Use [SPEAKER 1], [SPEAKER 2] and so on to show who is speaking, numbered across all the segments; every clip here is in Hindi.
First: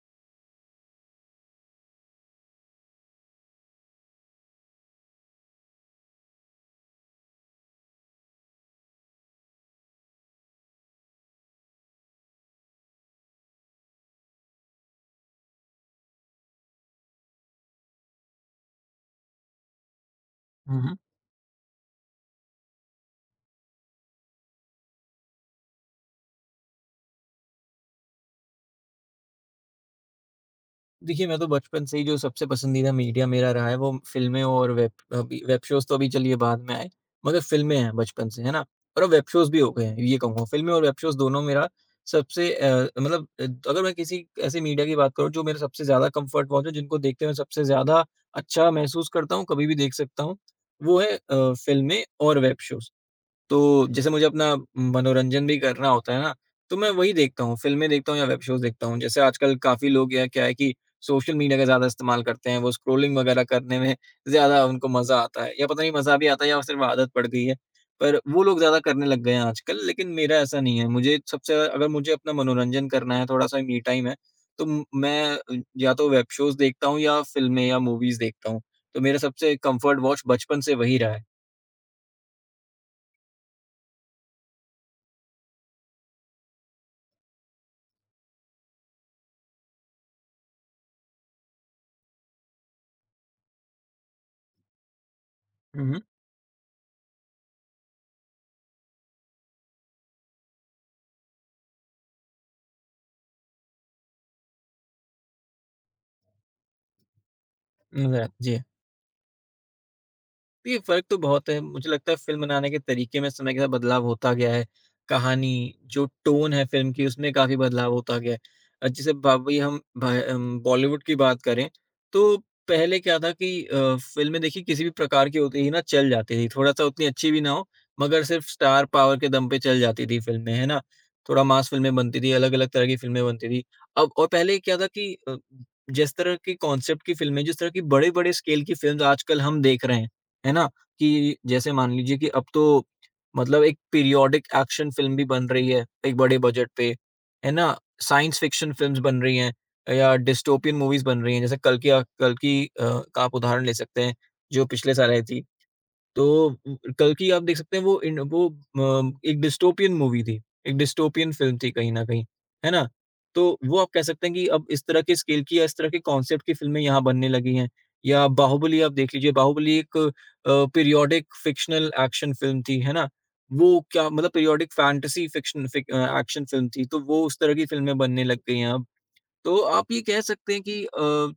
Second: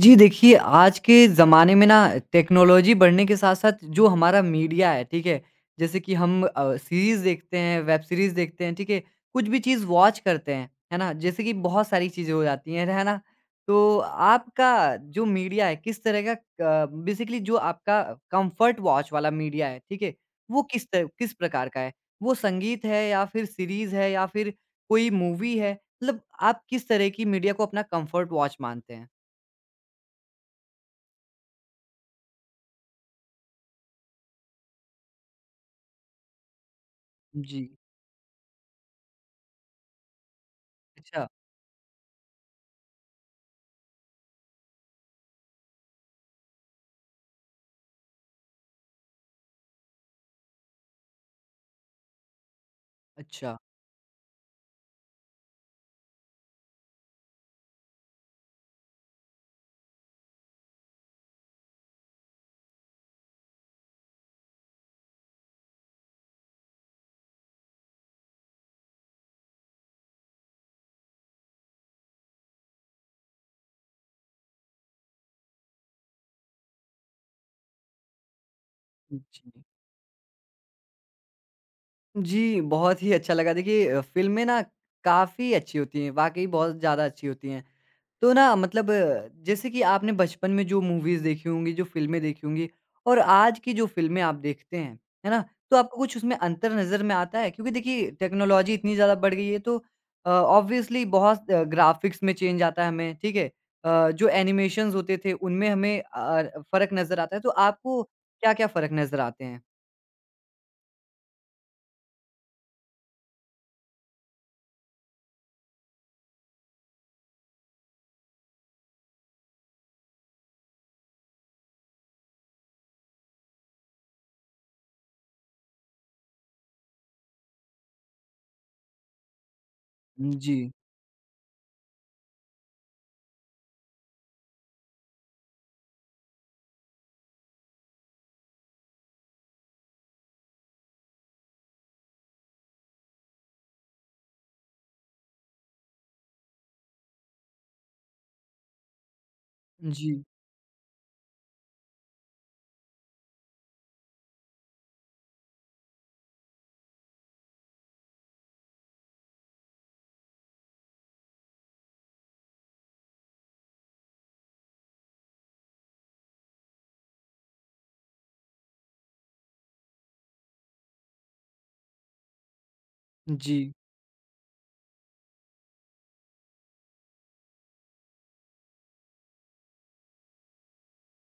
[SPEAKER 1] जी देखिए, आज के ज़माने में ना टेक्नोलॉजी बढ़ने के साथ-साथ जो हमारा मीडिया है, ठीक है? जैसे कि हम सीरीज़ देखते हैं, वेब सीरीज़ देखते हैं, ठीक है? कुछ भी चीज़ वॉच करते हैं, है ना? जैसे कि बहुत सारी चीज़ें हो जाती हैं, है ना? तो आपका जो मीडिया है, किस तरह का बेसिकली जो आपका कम्फ़र्ट वॉच वाला मीडिया है, ठीक है? वो
[SPEAKER 2] हुँ, हुँ।
[SPEAKER 1] किस प्रकार का है? वो संगीत है या फिर सीरीज़ है या फिर कोई मूवी है? मतलब आप किस तरह की मीडिया को अपना कम्फ़र्ट वॉच मानते हैं?
[SPEAKER 2] देखिए, मैं तो बचपन से ही जो सबसे पसंदीदा मीडिया मेरा रहा है वो फ़िल्में और वेब अभी वेब शोज़ तो अभी चलिए बाद में आए, मगर
[SPEAKER 1] जी।
[SPEAKER 2] फ़िल्में हैं बचपन से, है ना? और अब वेब शोज़ भी हो गए हैं, ये कहूँगा। फ़िल्में और वेब शोज़
[SPEAKER 1] अच्छा,
[SPEAKER 2] दोनों मेरा सबसे मतलब अगर मैं किसी ऐसे मीडिया की बात करूँ जो मेरा सबसे ज़्यादा कम्फ़र्ट पहुँचे, जिनको देखते हुए सबसे ज़्यादा अच्छा महसूस करता हूँ, कभी भी देख सकता हूँ, वो है फ़िल्में और वेब शोज़।
[SPEAKER 1] अच्छा।
[SPEAKER 2] तो जैसे मुझे अपना मनोरंजन भी करना होता है ना, तो मैं वही देखता हूँ, फ़िल्में देखता हूँ या वेब शोज़ देखता हूँ। जैसे आजकल काफ़ी लोग या क्या है कि सोशल मीडिया का ज़्यादा इस्तेमाल करते हैं, वो स्क्रॉलिंग वगैरह करने में ज़्यादा उनको मज़ा आता है या पता नहीं मज़ा भी आता है या सिर्फ़ आदत पड़ गई है। पर वो लोग ज़्यादा करने लग गए हैं आजकल, लेकिन मेरा ऐसा नहीं है। मुझे सबसे ज़्यादा अगर मुझे अपना मनोरंजन करना है, थोड़ा-सा मी टाइम है, तो म मैं अ, या तो वेब शोज़ देखता हूँ या फ़िल्में या मूवीज़ देखता हूँ। तो मेरा
[SPEAKER 1] जी।
[SPEAKER 2] सबसे कम्फ़र्ट वॉच बचपन से वही रहा है।
[SPEAKER 1] जी, बहुत ही अच्छा लगा देखिए फ़िल्में ना काफ़ी अच्छी होती हैं, वाक़ई बहुत ज़्यादा अच्छी होती हैं। तो ना मतलब जैसे कि आपने बचपन में जो मूवीज़ देखी होंगी, जो फ़िल्में देखी होंगी और आज की जो फ़िल्में आप देखते हैं, है ना? तो
[SPEAKER 2] हुँ,
[SPEAKER 1] आपको
[SPEAKER 2] हुँ।
[SPEAKER 1] कुछ उसमें अंतर नज़र में आता है? क्योंकि देखिए टेक्नोलॉज़ी इतनी ज़्यादा बढ़ गई है तो ऑब्वियसली बहुत ग्राफ़िक्स में चेंज आता है हमें, ठीक है? जो एनिमेशंस होते थे उनमें हमें फ़र्क नज़र आता है, तो आपको
[SPEAKER 2] नज़र आता है। जी।
[SPEAKER 1] क्या-क्या फ़र्क नज़र आते हैं?
[SPEAKER 2] देखिए, फ़र्क तो बहुत है। मुझे लगता है फ़िल्म बनाने के तरीके में समय के साथ बदलाव होता गया है। कहानी, जो टोन है फ़िल्म की उसमें काफ़ी बदलाव होता गया है। जैसे ब वही हम भ अम, बॉलीवुड की बात करें तो पहले क्या था कि फ़िल्में देखिए किसी भी प्रकार की होती थी ना चल जाती थी। थोड़ा-सा उतनी अच्छी भी ना हो मगर सिर्फ़ स्टार पावर के दम पे चल जाती थी फ़िल्में,
[SPEAKER 1] जी,
[SPEAKER 2] है ना? थोड़ा मास फ़िल्में बनती थी, अलग-अलग तरह की फ़िल्में बनती थी। अब और पहले क्या था कि जिस तरह की कॉन्सेप्ट की फ़िल्में, जिस तरह की बड़े-बड़े स्केल की फ़िल्म्स आजकल हम देख रहे हैं, है ना? कि जैसे मान लीजिए कि अब तो मतलब एक पीरियोडिक एक्शन फ़िल्म भी बन रही है, एक बड़े बजट पे, है ना? साइंस फ़िक्शन फ़िल्म्स बन रही हैं या
[SPEAKER 1] जी,
[SPEAKER 2] डिस्टोपियन मूवीज़ बन रही हैं, जैसे कल की का आप उदाहरण ले सकते हैं, जो पिछले साल आई थी। तो कल्कि आप देख सकते हैं वो एक डिस्टोपियन मूवी थी, एक डिस्टोपियन फ़िल्म थी कहीं न कहीं, है ना? तो वो आप कह सकते हैं कि अब इस तरह के स्केल की या इस तरह के कॉन्सेप्ट की फ़िल्में यहाँ बनने लगी हैं। या बाहुबली आप देख लीजिए, बाहुबली एक पीरियोडिक फ़िक्शनल एक्शन फ़िल्म थी, है ना?
[SPEAKER 1] जी,
[SPEAKER 2] वो क्या मतलब periodic fantasy fiction action film थी, तो वो उस तरह की फ़िल्में बनने लग गई हैं अब। तो आप ये कह सकते हैं कि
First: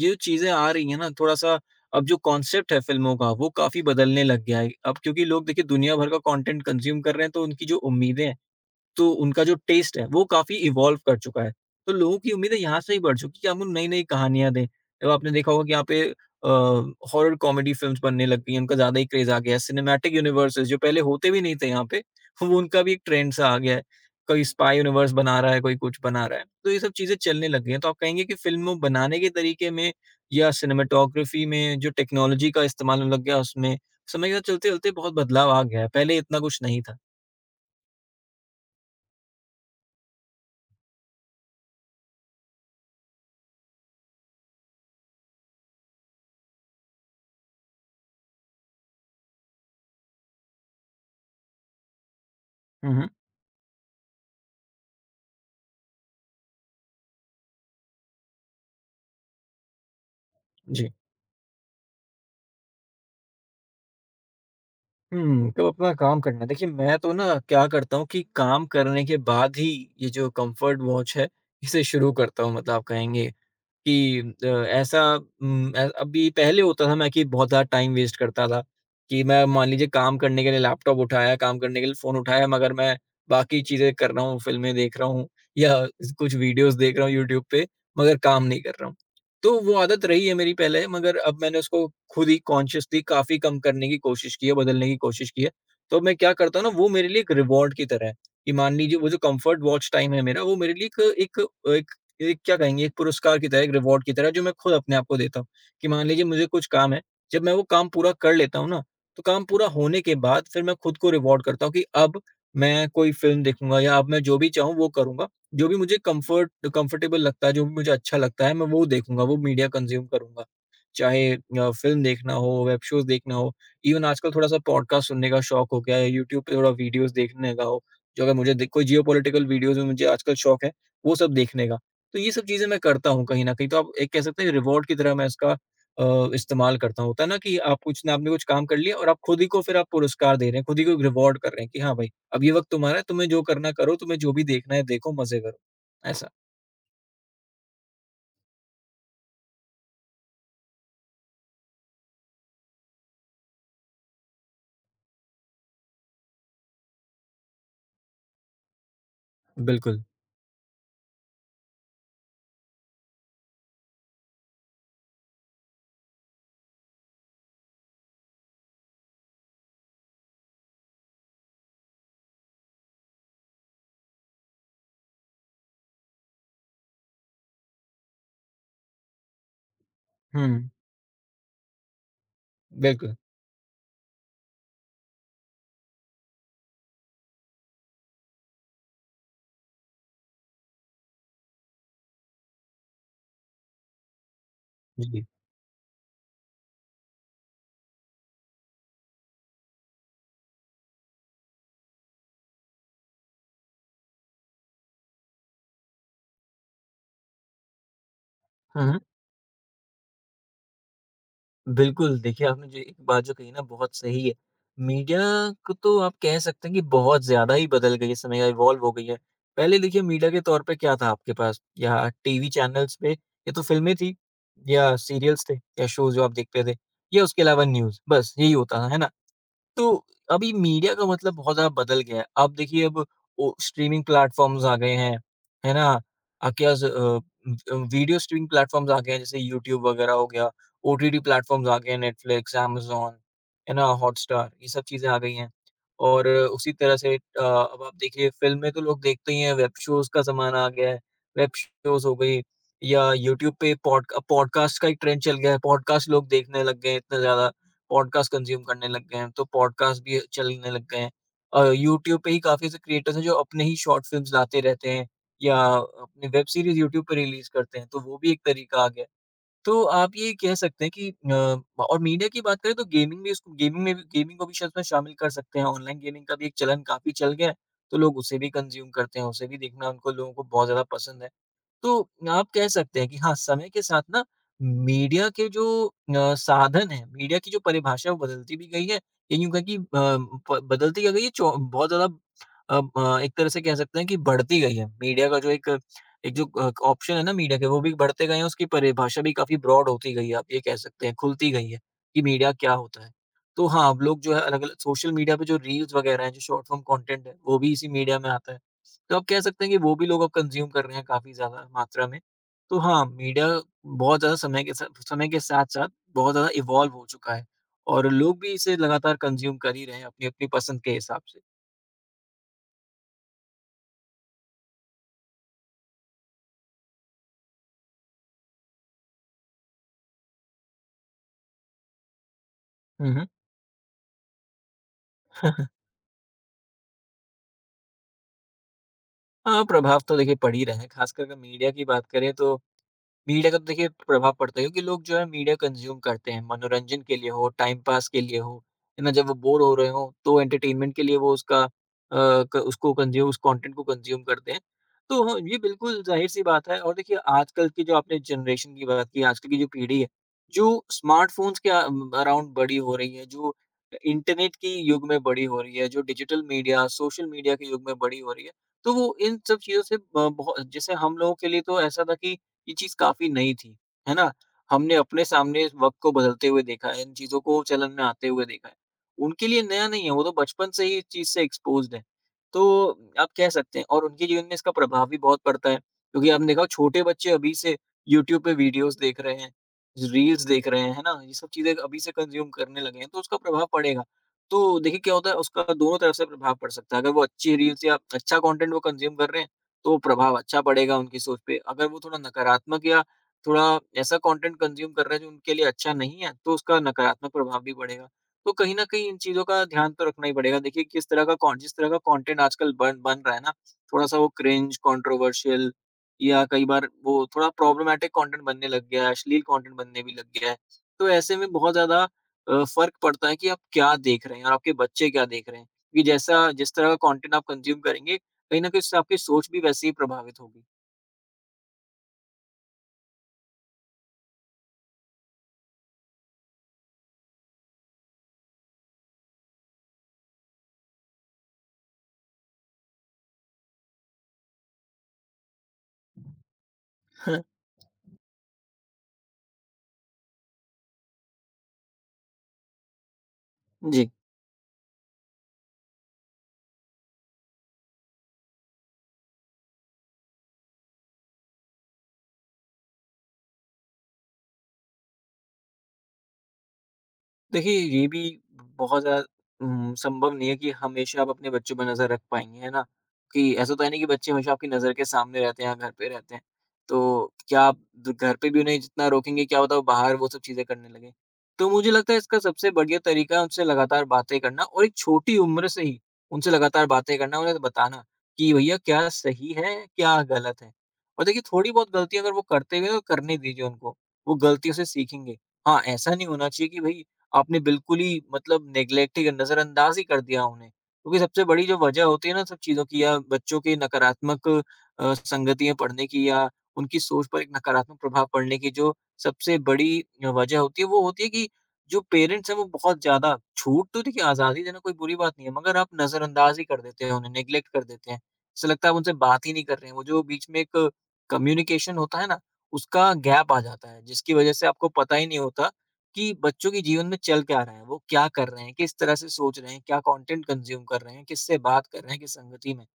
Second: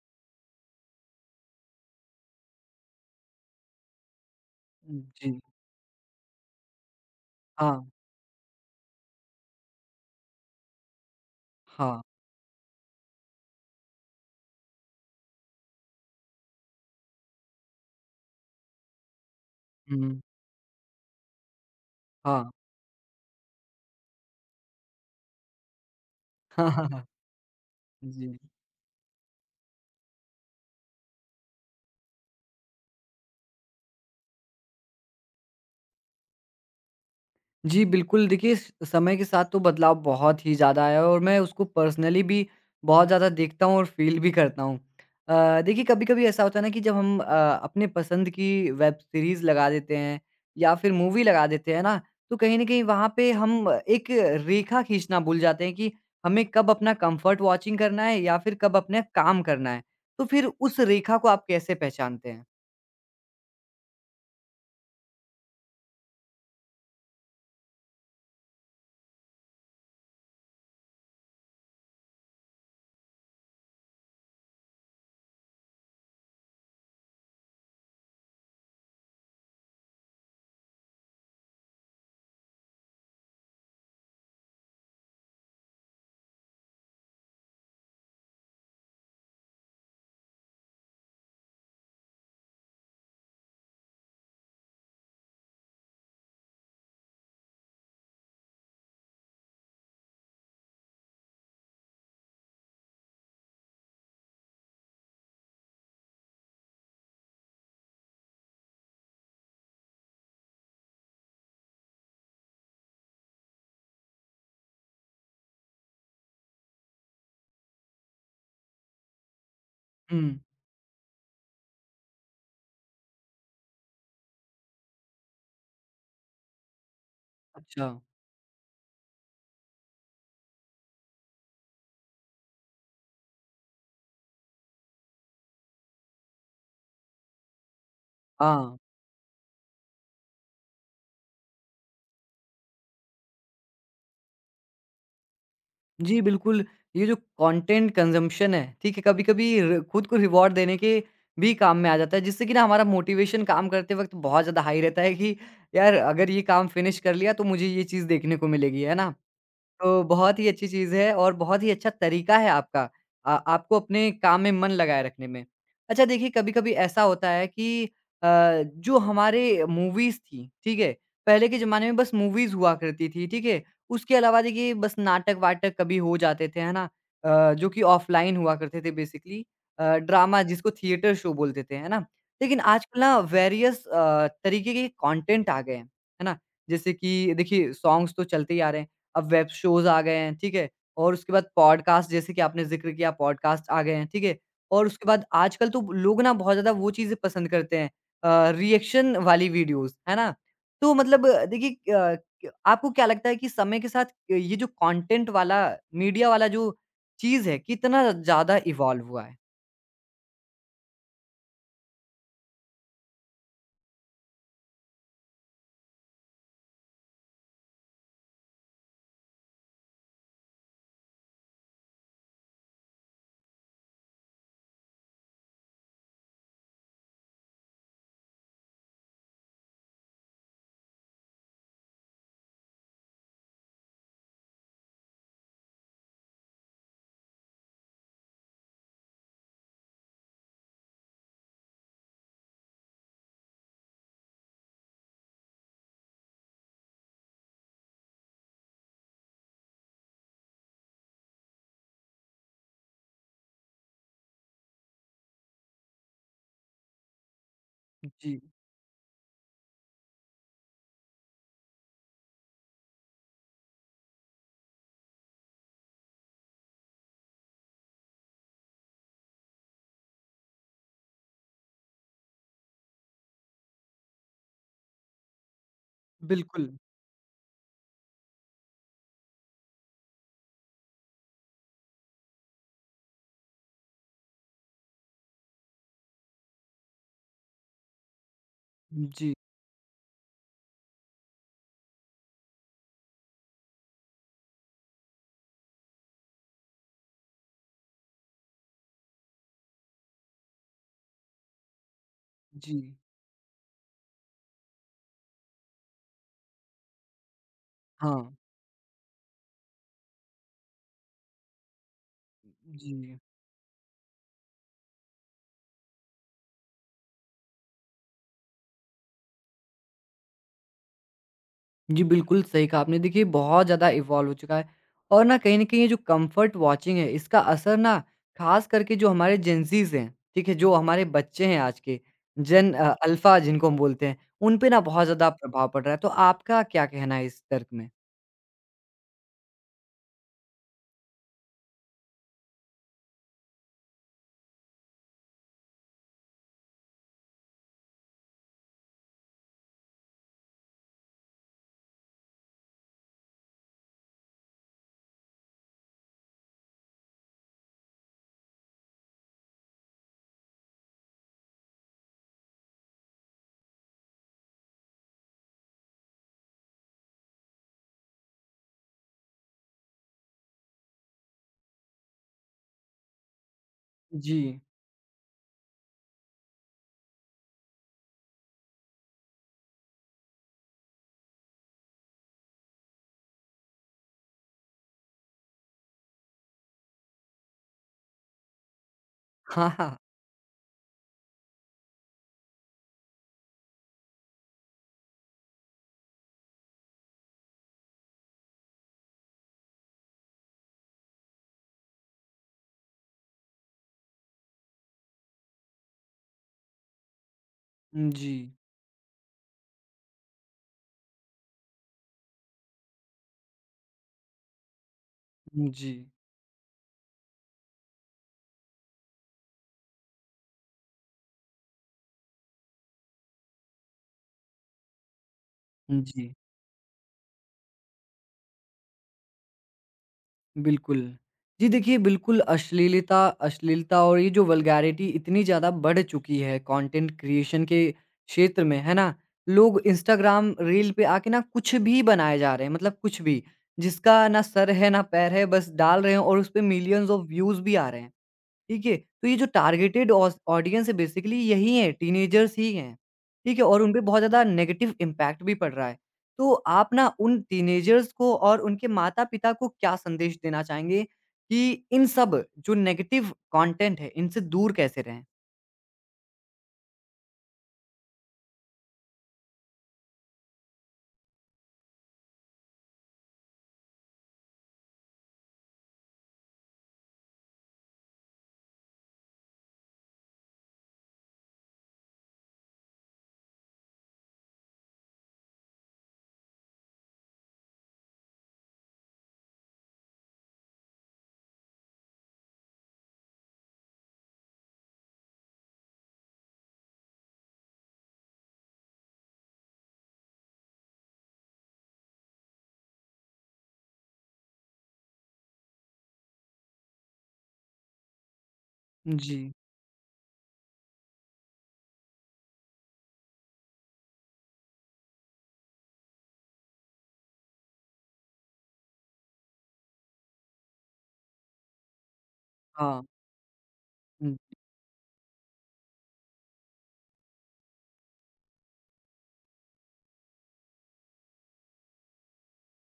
[SPEAKER 2] ये जो चीज़ें आ रही हैं ना थोड़ा-सा अब जो कॉन्सेप्ट है फ़िल्मों का वो काफ़ी बदलने लग गया है। अब क्योंकि
[SPEAKER 1] जी,
[SPEAKER 2] लोग देखिए दुनिया भर का कॉन्टेंट कंज़्यूम कर रहे हैं तो उनकी जो
[SPEAKER 1] हाँ,
[SPEAKER 2] उम्मीदें हैं, तो उनका जो टेस्ट है वो काफ़ी इवॉल्व कर चुका है। तो
[SPEAKER 1] हाँ,
[SPEAKER 2] लोगों की उम्मीदें यहाँ से ही बढ़ चुकी कि हम उन्हें नई-नई कहानियाँ दें। अब आपने देखा होगा कि यहाँ पे अ, हॉरर कॉमेडी फ़िल्म्स बनने लग गई हैं, उनका ज़्यादा ही क्रेज़ आ गया है। सिनेमैटिक
[SPEAKER 1] हुँ,
[SPEAKER 2] यूनिवर्सेस जो पहले होते भी नहीं थे यहाँ पे,
[SPEAKER 1] हाँ।
[SPEAKER 2] वो उनका भी एक ट्रेंड सा आ गया है। कोई स्पाई यूनिवर्स बना रहा है, कोई कुछ बना रहा है। तो ये सब
[SPEAKER 1] हाँ
[SPEAKER 2] चीज़ें चलने लग गई हैं। तो आप कहेंगे कि
[SPEAKER 1] जी।
[SPEAKER 2] फ़िल्मों बनाने के तरीके में या सिनेमेटोग्राफ़ी में जो टेक्नोलॉजी का इस्तेमाल होने लग गया उसमें, समय के साथ चलते-चलते बहुत बदलाव आ गया है। पहले इतना कुछ नहीं था।
[SPEAKER 1] जी, बिल्कुल। देखिए, स समय के साथ तो बदलाव बहुत ही ज़्यादा आया है और मैं उसको पर्सनली भी बहुत ज़्यादा देखता हूँ और फ़ील भी करता हूँ। देखिए, कभी-कभी ऐसा होता है ना कि जब हम अपने पसंद की वेब सीरीज़ लगा देते हैं या फिर मूवी लगा देते हैं ना, तो कहीं न कहीं
[SPEAKER 2] हुँ, हुँ।
[SPEAKER 1] वहाँ पे हम एक रेखा खींचना भूल जाते हैं कि हमें कब अपना कम्फ़र्ट वॉचिंग करना है या फिर कब अपना काम करना है। तो फिर उस
[SPEAKER 2] जी।
[SPEAKER 1] रेखा को आप कैसे पहचानते हैं?
[SPEAKER 2] तो अपना काम करना। देखिए, मैं तो ना क्या करता हूँ कि काम करने के बाद ही ये जो कम्फ़र्ट वॉच है, इसे शुरू करता हूँ मतलब आप कहेंगे। कि ऐसा अभी पहले होता था मैं कि बहुत ज़्यादा टाइम वेस्ट करता था, कि मैं मान लीजिए काम करने के लिए लैपटॉप उठाया, काम करने के लिए फ़ोन उठाया, मगर मैं बाकी चीज़ें कर रहा हूँ, फ़िल्में देख रहा हूँ या कुछ वीडियोज़ देख रहा हूँ यूट्यूब पे, मगर काम नहीं कर रहा हूँ। तो वो आदत रही है मेरी पहले, मगर अब मैंने उसको खुद ही कॉन्शियसली काफ़ी कम करने की कोशिश की है, बदलने की कोशिश की है। तो मैं क्या करता हूँ ना, वो मेरे लिए एक रिवॉर्ड की तरह है, कि मान लीजिए वो जो कम्फर्ट वॉच टाइम है मेरा, वो मेरे लिए एक एक क्या कहेंगे, एक पुरस्कार की तरह, एक रिवॉर्ड की तरह जो मैं खुद अपने आप को देता हूँ, कि मान लीजिए मुझे कुछ काम है, जब मैं वो काम पूरा कर लेता हूँ ना, तो काम पूरा होने के बाद फिर मैं खुद को रिवॉर्ड करता हूँ कि अब मैं कोई फ़िल्म देखूँगा या अब मैं जो भी चाहूँ वो करूँगा। जो भी मुझे कम्फ़र्टेबल लगता है, जो भी मुझे अच्छा लगता है, मैं वो देखूँगा, वो मीडिया कंज़्यूम
[SPEAKER 1] हुँ।
[SPEAKER 2] करूँगा। चाहे फ़िल्म देखना हो, वेब शोज़ देखना हो, इवन आजकल थोड़ा-सा पॉडकास्ट सुनने का शौक हो गया है, यूट्यूब पे थोड़ा वीडियोज़ देखने का हो,
[SPEAKER 1] अच्छा।
[SPEAKER 2] जो अगर मुझे दे कोई जियोपॉलिटिकल वीडियोज़ में मुझे आजकल शौक है, वो सब देखने का। तो ये सब चीज़ें मैं करता हूँ कहीं न कहीं, तो आप एक कह सकते हैं रिवॉर्ड की तरह मैं इसका इस्तेमाल करता हूँ। होता है ना कि आप कुछ ना आपने कुछ काम
[SPEAKER 1] हाँ।
[SPEAKER 2] कर लिया और आप खुद ही को फिर आप पुरस्कार दे रहे हैं, खुद ही को रिवॉर्ड कर रहे हैं कि हाँ भाई, अब ये वक़्त तुम्हारा है, तुम्हें जो करना करो, तुम्हें जो भी देखना है देखो, मज़े करो।
[SPEAKER 1] जी,
[SPEAKER 2] ऐसा।
[SPEAKER 1] बिल्कुल। ये जो कंटेंट कंज़म्पशन है, ठीक है? कभी-कभी र खुद को रिवॉर्ड देने के भी काम में आ जाता है, जिससे कि ना हमारा मोटिवेशन काम करते वक़्त बहुत ज़्यादा हाई रहता है कि यार अगर ये काम फिनिश कर लिया तो मुझे ये चीज़ देखने को मिलेगी, है ना?
[SPEAKER 2] बिल्कुल।
[SPEAKER 1] तो बहुत ही अच्छी चीज़ है और बहुत ही अच्छा तरीका है आपका आपको अपने काम में मन लगाए रखने में। अच्छा देखिए कभी-कभी ऐसा होता है कि अ, जो हमारे मूवीज़ थी, ठीक है? पहले के ज़माने में बस मूवीज़ हुआ करती थी, ठीक है? उसके अलावा देखिए बस नाटक-वाटक कभी हो जाते थे, है ना? जो कि ऑफ़लाइन हुआ करते थे बेसिकली ड्रामा
[SPEAKER 2] हुँ,
[SPEAKER 1] जिसको थिएटर शो बोलते थे, है ना? लेकिन आजकल
[SPEAKER 2] बिल्कुल।
[SPEAKER 1] ना वेरियस तरीके के कंटेंट आ गए हैं, है ना? जैसे कि देखिए सॉन्ग्स तो चलते ही आ रहे हैं। अब वेब शोज़ आ गए हैं, ठीक है? और उसके बाद पॉडकास्ट जैसे कि आपने ज़िक्र किया पॉडकास्ट आ गए हैं, ठीक है? और उसके बाद
[SPEAKER 2] जी।
[SPEAKER 1] आजकल तो लोग ना बहुत ज़्यादा वो चीज़ें पसंद करते हैं रिएक्शन वाली वीडियोज़, है ना? तो मतलब देखिए क आपको क्या लगता है कि समय के साथ ये जो कंटेंट वाला, मीडिया वाला जो चीज़ है, कितना ज़्यादा
[SPEAKER 2] हुँ, हुँ।
[SPEAKER 1] इवॉल्व हुआ है?
[SPEAKER 2] बिल्कुल, देखिए आपने जो एक बात जो कही ना बहुत सही है। मीडिया को तो आप कह सकते हैं कि बहुत ज़्यादा ही बदल गई है, समय या इवॉल्व हो गई है। पहले देखिए मीडिया के तौर पे क्या था आपके पास या टीवी चैनल्स पे या तो फ़िल्में थी या सीरियल्स थे या शोज़ जो आप देखते थे या उसके अलावा न्यूज़, बस यही होता था, है ना? तो अभी मीडिया का मतलब बहुत ज़्यादा बदल गया है। आप देखिए अब ओ स्ट्रीमिंग प्लेटफ़ॉर्म्स आ गए हैं, है ना? आपके पास वीडियो स्ट्रीमिंग प्लेटफ़ॉर्म्स आ गए हैं जैसे यूट्यूब वगैरह हो गया, ओटीटी प्लेटफ़ॉर्म्स आ गए हैं नेटफ्लिक्स, अमेज़न, है ना? हॉटस्टार ये सब चीज़ें आ गई हैं। और उसी तरह से अब आप देखिए फ़िल्में तो लोग देखते ही हैं, वेब शोज़ का ज़माना आ गया है, वेब शोज़ हो गई या यूट्यूब पे पॉडकास्ट का एक ट्रेंड चल गया है, पॉडकास्ट लोग देखने लग गए हैं इतना ज़्यादा। पॉडकास्ट
[SPEAKER 1] जी।
[SPEAKER 2] कंज़्यूम करने लग गए हैं, तो पॉडकास्ट भी चलने लग गए हैं। यूट्यूब पे ही काफ़ी ऐसे क्रिएटर्स हैं जो अपने ही शॉर्ट फ़िल्म्स लाते रहते हैं या अपनी वेब सीरीज़ यूट्यूब पे रिलीज़ करते हैं, तो वो भी एक तरीका आ गया है। तो आप ये कह सकते हैं कि और मीडिया की बात करें तो गेमिंग भी इसको गेमिंग में भी गेमिंग को भी शायद इसमें शामिल कर सकते हैं। ऑनलाइन गेमिंग का भी एक
[SPEAKER 1] बिल्कुल।
[SPEAKER 2] चलन काफ़ी चल गया है, तो लोग उसे भी कंज़्यूम करते हैं, उसे भी देखना उनको लोगों को बहुत ज़्यादा पसंद है। तो आप कह सकते हैं कि हाँ, समय के साथ ना मीडिया के जो साधन हैं, मीडिया की जो परिभाषा है वो बदलती भी गई है।
[SPEAKER 1] जी,
[SPEAKER 2] या यूँ कहें कि अ, ब बदलती क्या गई है, चौ बहुत ज़्यादा अ, ब एक तरह से कह सकते हैं कि बढ़ती गई है। मीडिया का जो एक एक जो ऑप्शन है ना मीडिया के वो भी बढ़ते गए हैं, उसकी परिभाषा भी काफ़ी ब्रॉड होती गई है, आप ये कह सकते हैं, खुलती गई है कि मीडिया क्या
[SPEAKER 1] जी।
[SPEAKER 2] होता है। तो हाँ, अब लोग जो है अलग-अलग सोशल मीडिया पे जो रील्स वगैरह हैं, जो शॉर्ट फ़ॉर्म कंटेंट है, वो भी इसी मीडिया में
[SPEAKER 1] हाँ।
[SPEAKER 2] आता है। तो आप कह सकते हैं कि वो भी लोग अब कंज़्यूम कर रहे हैं काफ़ी ज़्यादा मात्रा में। तो
[SPEAKER 1] जी।
[SPEAKER 2] हाँ, मीडिया बहुत ज़्यादा समय के साथ-साथ बहुत ज़्यादा इवॉल्व हो चुका है और लोग भी इसे लगातार कंज़्यूम कर ही रहे हैं अपनी-अपनी पसंद के हिसाब से।
[SPEAKER 1] जी, बिल्कुल सही कहा आपने। देखिए, बहुत ज़्यादा इवॉल्व हो चुका है और ना कहीं न कहीं ये जो कम्फ़र्ट वॉचिंग है, इसका असर ना ख़ास करके जो हमारे जेनज़ीज़ हैं, ठीक है? जो हमारे बच्चे हैं आज के, जेन
[SPEAKER 2] हुँ, हुँ।
[SPEAKER 1] अल्फ़ा जिनको हम बोलते हैं, उन पे ना बहुत ज़्यादा प्रभाव पड़ रहा है। तो आपका क्या कहना है इस तर्क में?
[SPEAKER 2] हाँ, प्रभाव तो देखिए पड़ ही रहा है, ख़ासकर अगर मीडिया की बात करें तो मीडिया का तो देखिए प्रभाव पड़ता है क्योंकि लोग जो है मीडिया कंज्यूम करते हैं मनोरंजन के लिए हो, टाइम पास के लिए हो, है ना? जब वो बोर हो रहे हो तो एंटरटेनमेंट के लिए वो उसका अ, क- उसको कंज्यूम उस कंटेंट को कंज्यूम करते हैं। तो हाँ, ये बिल्कुल जाहिर सी बात है और देखिए आजकल की जो आपने जनरेशन की बात की आजकल की जो पीढ़ी है, जो स्मार्टफोन्स के अराउंड बड़ी हो रही है, जो इंटरनेट की युग में बड़ी हो रही है, जो डिजिटल मीडिया, सोशल मीडिया के युग में बड़ी हो रही है। तो वो इन सब चीज़ों से बहुत जैसे हम लोगों के लिए तो ऐसा था कि ये चीज़ काफ़ी नई थी, है ना?
[SPEAKER 1] जी।
[SPEAKER 2] हमने अपने सामने वक़्त को बदलते हुए देखा है, इन चीज़ों को चलन में आते हुए देखा है। उनके लिए नया नहीं है, वो तो बचपन से ही इस चीज़ से एक्सपोज़्ड हैं। तो आप कह सकते हैं, और उनके जीवन में इसका प्रभाव भी बहुत पड़ता है, क्योंकि आपने देखा छोटे बच्चे अभी से यूट्यूब पे वीडियोज़ देख रहे हैं,
[SPEAKER 1] हाँ, हाँ।
[SPEAKER 2] रील्स देख रहे हैं, है ना? ये सब चीज़ें अभी से कंज़्यूम करने लगे हैं, तो उसका प्रभाव पड़ेगा। तो देखिए क्या होता है, उसका दोनों तरफ से प्रभाव पड़ सकता है। अगर वो अच्छी रील्स या अच्छा कंटेंट वो कंज़्यूम कर रहे हैं, तो प्रभाव अच्छा पड़ेगा उनकी सोच पे। अगर वो थोड़ा नकारात्मक या थोड़ा ऐसा कंटेंट कंज़्यूम कर रहे हैं जो उनके लिए अच्छा नहीं है, तो उसका नकारात्मक प्रभाव भी पड़ेगा।
[SPEAKER 1] जी।
[SPEAKER 2] तो कहीं न कहीं इन चीज़ों का ध्यान तो रखना ही पड़ेगा। देखिए किस तरह का कॉन जिस तरह का कंटेंट आजकल बन बन रहा है ना, थोड़ा-सा वो क्रिंज, कंट्रोवर्शियल
[SPEAKER 1] जी।
[SPEAKER 2] या कई बार वो थोड़ा प्रॉब्लमैटिक कंटेंट बनने लग गया है, अश्लील कंटेंट बनने भी लग गया है। तो ऐसे में बहुत ज़्यादा फ़र्क पड़ता है कि आप क्या देख रहे हैं और आपके बच्चे क्या देख रहे हैं। कि
[SPEAKER 1] जी।
[SPEAKER 2] जैसा जिस तरह का कंटेंट आप कंज़्यूम करेंगे, कहीं न कहीं उससे आपकी सोच भी वैसे ही प्रभावित होगी।
[SPEAKER 1] बिल्कुल। जी देखिए, बिल्कुल अश्लीलता अश्लीलता और ये जो वल्गैरिटी इतनी ज़्यादा बढ़ चुकी है कंटेंट क्रिएशन के क्षेत्र में, है ना? लोग इंस्टाग्राम रील पे आके ना कुछ भी बनाए जा रहे हैं, मतलब कुछ भी। जिसका ना सर है, ना पैर है, बस डाल रहे हैं और उसपे मिलियंस ऑफ
[SPEAKER 2] है ना।
[SPEAKER 1] व्यूज़ भी आ रहे हैं। ठीक है? तो ये जो टारगेटेड ऑस ऑडियंस है बेसिकली यही है, टीनेजर्स ही हैं। ठीक है? और उनपे
[SPEAKER 2] जी।
[SPEAKER 1] बहुत ज़्यादा नेगेटिव इम्पैक्ट भी पड़ रहा है। तो आप ना उन टीनेजर्स को और उनके माता-पिता को क्या संदेश देना चाहेंगे कि इन सब जो नेगेटिव कंटेंट है, इनसे दूर कैसे रहें?
[SPEAKER 2] देखिए, ये भी बहुत ज़्यादा संभव नहीं है कि हमेशा आप अपने बच्चों पे नज़र रख पाएँगे, है ना? कि ऐसा तो है नहीं कि बच्चे हमेशा आपकी नज़र के सामने रहते हैं या घर पे रहते हैं। तो क्या आप द घर पे भी उन्हें जितना रोकेंगे, क्या पता वो बाहर वो सब चीज़ें करने लगें। तो मुझे लगता है इसका सबसे बढ़िया तरीका है उनसे लगातार बातें करना, और एक छोटी उम्र से ही उनसे लगातार बातें करना, उन्हें बताना कि भैया क्या सही है, क्या गलत है। और देखिए थोड़ी बहुत गलतियाँ अगर वो करते हुए हैं, तो करने दीजिए उनको, वो गलतियों से सीखेंगे। हाँ, ऐसा नहीं होना चाहिए कि भई आपने बिल्कुल ही मतलब नेग्लेक्ट ही, नज़रअंदाज ही कर दिया उन्हें। क्योंकि सबसे बड़ी जो वजह होती है ना सब चीज़ों की, या बच्चों के नकारात्मक संगतियाँ पढ़ने की, या उनकी सोच पर एक नकारात्मक प्रभाव पड़ने की, जो
[SPEAKER 1] जी।
[SPEAKER 2] सबसे बड़ी वजह होती है, वो होती है कि जो पेरेंट्स हैं वो बहुत ज़्यादा छूट, तो देखिए आज़ादी देना कोई बुरी बात नहीं है, मगर आप नज़रअंदाज ही कर देते हैं उन्हें, नेग्लेक्ट कर देते हैं। ऐसा लगता है आप उनसे बात ही नहीं कर रहे हैं। वो जो बीच में एक कम्युनिकेशन होता है ना,
[SPEAKER 1] हाँ।
[SPEAKER 2] उसका गैप आ जाता है, जिसकी
[SPEAKER 1] हुँ,
[SPEAKER 2] वजह से आपको पता ही नहीं होता कि बच्चों के जीवन में चल क्या रहा है, वो क्या कर रहे हैं, किस तरह से सोच रहे हैं, क्या कंटेंट कंज़्यूम कर रहे हैं, किससे बात कर रहे हैं, किस संगति में।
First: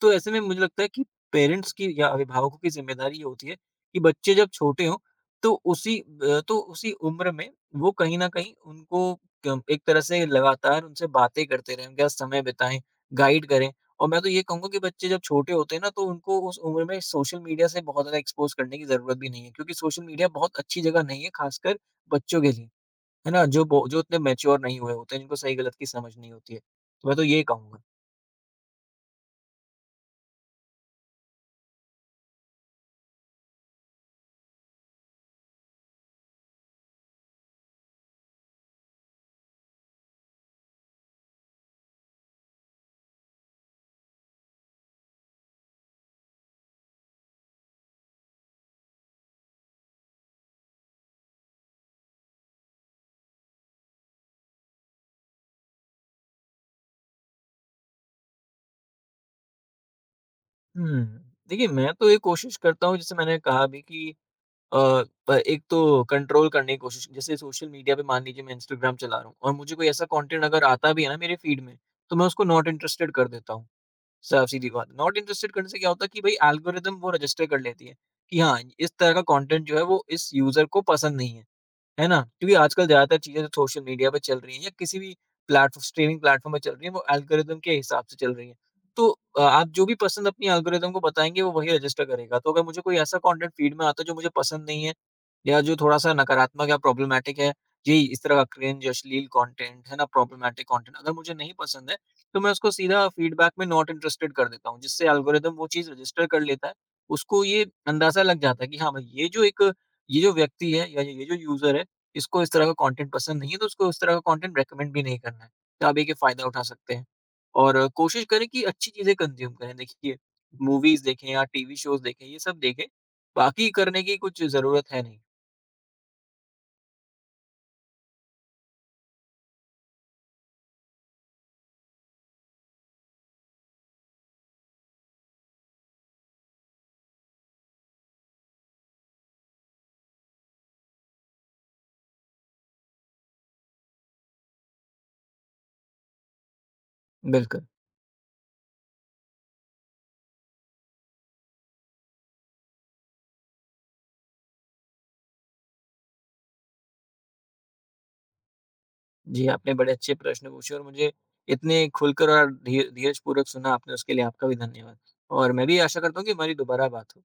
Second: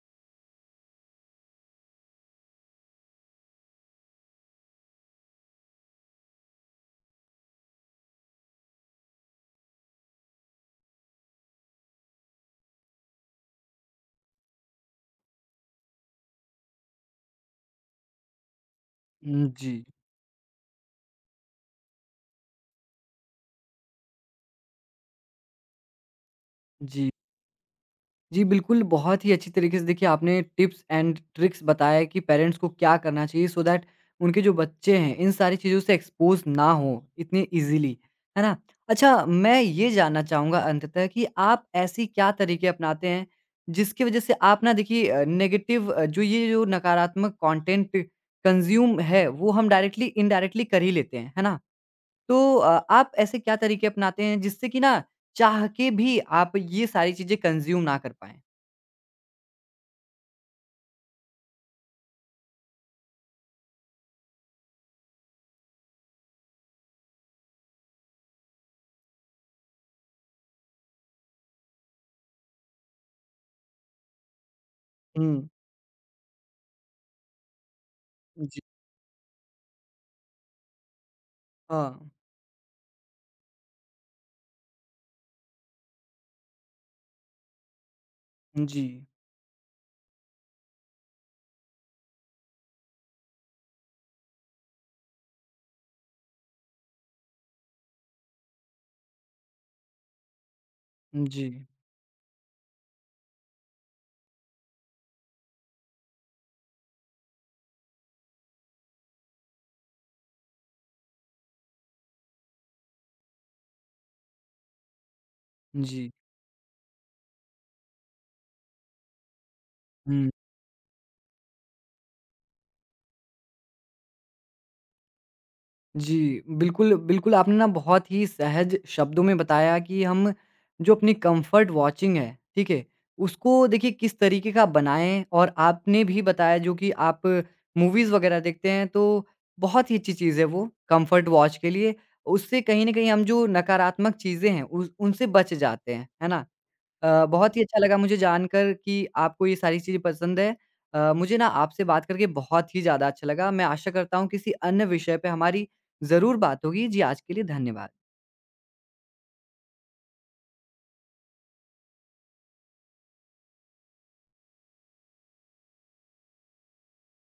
[SPEAKER 2] तो ऐसे में मुझे लगता है कि पेरेंट्स की या अभिभावकों की ज़िम्मेदारी ये होती है कि बच्चे जब छोटे हों, तो उसी उम्र में वो कहीं न कहीं उनको क एक तरह से लगातार उनसे बातें करते रहें, उनके साथ समय बिताएँ, गाइड करें। और मैं तो ये कहूँगा कि बच्चे जब छोटे होते हैं ना, तो उनको उस उम्र में सोशल मीडिया से बहुत ज़्यादा एक्सपोज़ करने की ज़रूरत भी नहीं
[SPEAKER 1] हुँ,
[SPEAKER 2] है, क्योंकि
[SPEAKER 1] जी।
[SPEAKER 2] सोशल मीडिया बहुत अच्छी जगह नहीं है, ख़ासकर बच्चों के लिए। है ना? जो उतने मैच्योर नहीं हुए होते हैं, जिनको सही-गलत की समझ नहीं होती है। तो
[SPEAKER 1] जी।
[SPEAKER 2] मैं तो ये कहूँगा।
[SPEAKER 1] जी, बिल्कुल, बहुत ही अच्छी तरीके से देखिए आपने टिप्स एंड ट्रिक्स बताया कि पेरेंट्स को क्या करना चाहिए सो दैट उनके जो बच्चे हैं, इन सारी चीज़ों से एक्सपोज़ ना हों इतने ईज़िली, है ना? अच्छा मैं ये जानना चाहूँगा अंततः कि आप ऐसी क्या तरीके अपनाते हैं, जिसकी वज़ह से आप ना देखिए नेगेटिव जो ये जो नकारात्मक कंटेंट कंज़्यूम है, वो हम डायरेक्टली इनडायरेक्टली कर ही लेते हैं, है ना? तो आप ऐसे क्या तरीके अपनाते हैं जिससे कि ना चाह के भी आप ये सारी चीज़ें कंज़्यूम ना कर पाएँ?
[SPEAKER 2] हुँ, देखिए मैं तो ये कोशिश करता हूँ, जैसे मैंने कहा भी कि अ, प एक तो कंट्रोल करने की कोशिश, जैसे सोशल मीडिया पे मान लीजिए मैं इंस्टाग्राम चला रहा हूँ, और मुझे कोई ऐसा कंटेंट अगर आता भी है ना मेरे फीड में, तो मैं उसको नॉट इंटरेस्टेड कर देता हूँ। साफ-सीधी बात है। नॉट
[SPEAKER 1] हुँ,
[SPEAKER 2] इंटरेस्टेड करने से क्या होता है कि भई एल्गोरिथम वो रजिस्टर कर लेती है, कि हाँ,
[SPEAKER 1] जी।
[SPEAKER 2] इस तरह का कंटेंट जो है वो इस यूज़र को पसंद नहीं है। है
[SPEAKER 1] हाँ,
[SPEAKER 2] ना? क्योंकि आजकल ज़्यादातर चीज़ें जो सोशल मीडिया पे चल रही हैं, या किसी भी प्लेटफ़ॉ स्ट्रीमिंग प्लेटफ़ॉर्म पे चल रही हैं, वो एल्गोरिदम के हिसाब से चल रही हैं।
[SPEAKER 1] जी,
[SPEAKER 2] तो आप जो भी पसंद अपनी एल्गोरिदम को बताएँगे, वो वही रजिस्टर करेगा। तो अगर मुझे कोई ऐसा कंटेंट फ़ीड में आता है, जो मुझे पसंद नहीं है, या जो थोड़ा-सा नकारात्मक या प्रॉब्लमैटिक है, यही इस तरह का क्रिंज, अश्लील कंटेंट, है ना, प्रॉब्लमैटिक कंटेंट, अगर मुझे
[SPEAKER 1] जी,
[SPEAKER 2] नहीं पसंद है, तो मैं उसको सीधा फीडबैक में नॉट इंटरेस्टेड कर देता हूँ, जिससे एल्गोरिदम वो चीज़ रजिस्टर कर लेता है। उसको ये अंदाज़ा लग जाता है कि हाँ भाई, ये जो व्यक्ति है, या ये जो यूज़र है, इसको इस तरह का कंटेंट पसंद नहीं है, तो उसको उस तरह का कंटेंट रिकमेंड भी नहीं करना है। तो आप
[SPEAKER 1] जी।
[SPEAKER 2] देखिए फ़ायदा उठा सकते हैं। और कोशिश करें कि अच्छी चीज़ें कंज़्यूम करें। देखिए
[SPEAKER 1] हुँ,
[SPEAKER 2] मूवीज़ देखें या टीवी शोज़ देखें, ये सब देखें। बाकी करने की कुछ ज़रूरत है नहीं।
[SPEAKER 1] जी, बिल्कुल, बिल्कुल आपने ना बहुत ही सहज शब्दों में बताया कि हम जो अपनी कम्फ़र्ट वॉचिंग है, ठीक है? उसको देखिए किस तरीके का बनाएँ और आपने भी बताया जो कि आप मूवीज़ वग़ैरह देखते हैं तो बहुत ही अच्छी चीज़ है वो कम्फ़र्ट वॉच के लिए। उससे कहीं न कहीं हम जो नकारात्मक चीज़ें हैं उस उनसे बच जाते हैं, है ना? बहुत ही
[SPEAKER 2] बिल्कुल।
[SPEAKER 1] अच्छा लगा मुझे जानकर कि आपको ये सारी चीज़ें पसंद है। मुझे ना आपसे बात करके बहुत ही ज़्यादा अच्छा लगा। मैं आशा करता हूँ किसी अन्य विषय पे हमारी ज़रूर बात होगी। जी, आज के लिए धन्यवाद।
[SPEAKER 2] जी, आपने बड़े अच्छे प्रश्न पूछे, और मुझे इतने खुलकर और धीरजपूर्वक सुना आपने, उसके लिए आपका भी धन्यवाद। और मैं भी आशा करता हूँ कि हमारी दोबारा बात हो।